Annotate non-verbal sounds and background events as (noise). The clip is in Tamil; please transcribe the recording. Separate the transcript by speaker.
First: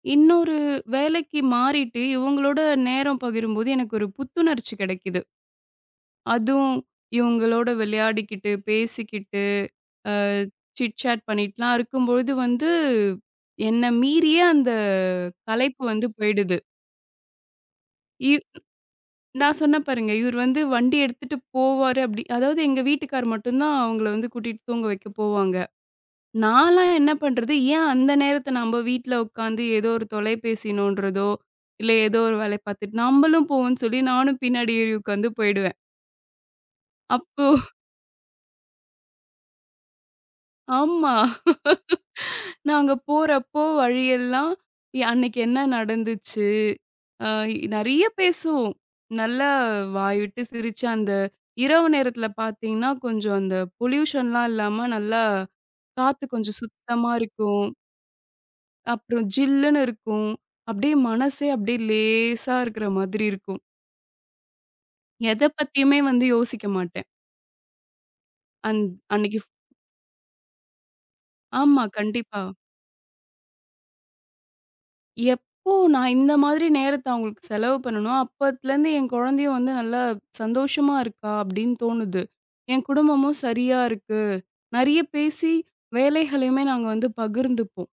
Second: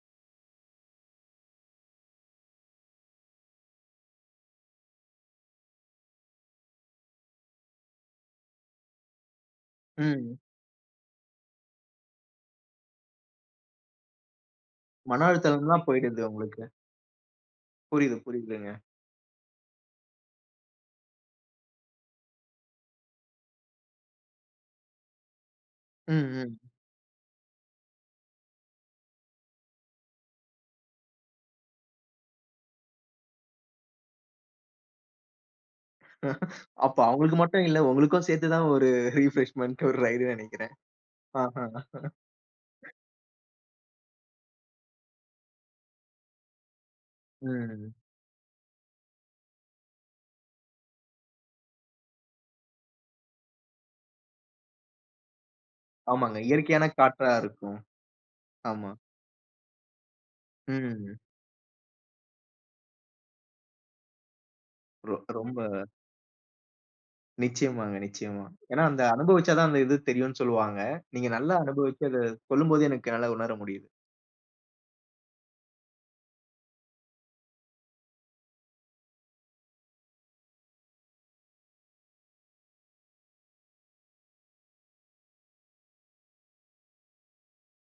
Speaker 1: இன்னொரு வேலைக்கு மாறிட்டு, இவங்களோட நேரம் பகிரும்போது எனக்கு ஒரு புத்துணர்ச்சி கிடைக்குது. அதும், இவங்களோட விளையாடிக்கிட்டு, பேசிக்கிட்டு, அ
Speaker 2: ம்.
Speaker 1: சிட் சாட் பண்ணிட்டுலாம் இருக்கும்போது வந்து, என்ன மீறியே அந்த
Speaker 2: மன
Speaker 1: கலைப்பு
Speaker 2: அழுத்தம்ல்லாம்
Speaker 1: வந்து
Speaker 2: போய்டுதா
Speaker 1: போயிடுது.
Speaker 2: உங்களுக்கு? புரியுது,
Speaker 1: இவ்
Speaker 2: புரியுதுங்க.
Speaker 1: நான் சொன்னேன் பாருங்க. இவர் வந்து வண்டி எடுத்துட்டு போவாரு அப்டி அதாவது எங்க வீட்டுக்கார் மட்டும் தான் அவங்கள வந்து கூட்டிட்டு தூங்க வைக்க போவாங்க.
Speaker 2: ம். ம்.
Speaker 1: நான்லாம் என்ன பண்றது? ஏன் அந்த நேரத்துல நம்ம வீட்ல உட்காந்து ஏதோ ஒரு தொலைபேசி நோண்றதோ, இல்ல ஏதோ ஒரு வேலை பாத்துட்டு, நம்பளும் போவோம்னு சொல்லி, நானும் பின்னாடி ஏறி உட்காந்து போயிடுவேன்.
Speaker 2: (chuckles) அப்போ அவங்களுக்கு
Speaker 1: அப்போ
Speaker 2: மட்டும் இல்ல. உங்களுக்கும் சேத்துதான் ஒரு ரிப்ரெஷ்மென்ட் ஒரு ரைட்ன்னு நினைக்கிறேன்.
Speaker 1: ஆமா.
Speaker 2: அ.
Speaker 1: (laughs) நாங்க போறப்போ வழி எல்லாம், யா அன்னைக்கு என்ன நடந்துச்சு? அ இ
Speaker 2: ம்.
Speaker 1: நிறையா பேசுவோம். நல்லா வாய்விட்டு சிரிச்சு, அந்த இரவு நேரத்துல பாத்தீங்கன்னா, கொஞ்சம் அந்த பொலியூஷன்லாம் இல்லாம நல்லா காத்து
Speaker 2: ஆமாங்க,
Speaker 1: கொஞ்சம்
Speaker 2: இயற்கையான
Speaker 1: சுத்தமா
Speaker 2: காற்றா
Speaker 1: இருக்கும்.
Speaker 2: இருக்கும். ஆமா.
Speaker 1: அப்பறம் ஜில்லுன்னு இருக்கும். அப்டியே
Speaker 2: ம்.
Speaker 1: மனசே அப்டியே லேசா இருக்கற மாதிரி இருக்கும்.
Speaker 2: ரொ
Speaker 1: எத
Speaker 2: ரொம்ப
Speaker 1: பத்தியுமே வந்து யோசிக்க மாட்டேன்.
Speaker 2: நிச்சயமாங்க. நிச்சயமா. ஏனா,
Speaker 1: அண்ட்
Speaker 2: அந்த
Speaker 1: அன்னிக்கு ஃப்
Speaker 2: அனுபவிச்சா தான் அந்த இது தெரியும்னு சொல்வாங்க. நீங்க நல்லா
Speaker 1: ஆமா,
Speaker 2: அனுபவிச்சி அத
Speaker 1: கண்டிப்பா.
Speaker 2: சொல்லும் போதே எனக்கு என்னால உணர முடியுது.
Speaker 1: எப்போ நான் இந்த மாதிரி நேரத்த அவங்களுக்கு செலவு பண்ணனோ, அப்பத்துலருந்து என் குழந்தையும் வந்து நல்லா சந்தோஷமா இருக்கா அப்டின்னு தோணுது. என் குடும்பமும் சரியா இருக்கு. நிறைய பேசி வேலைகளையுமே நாங்க வந்து பகிர்ந்துப்போம்.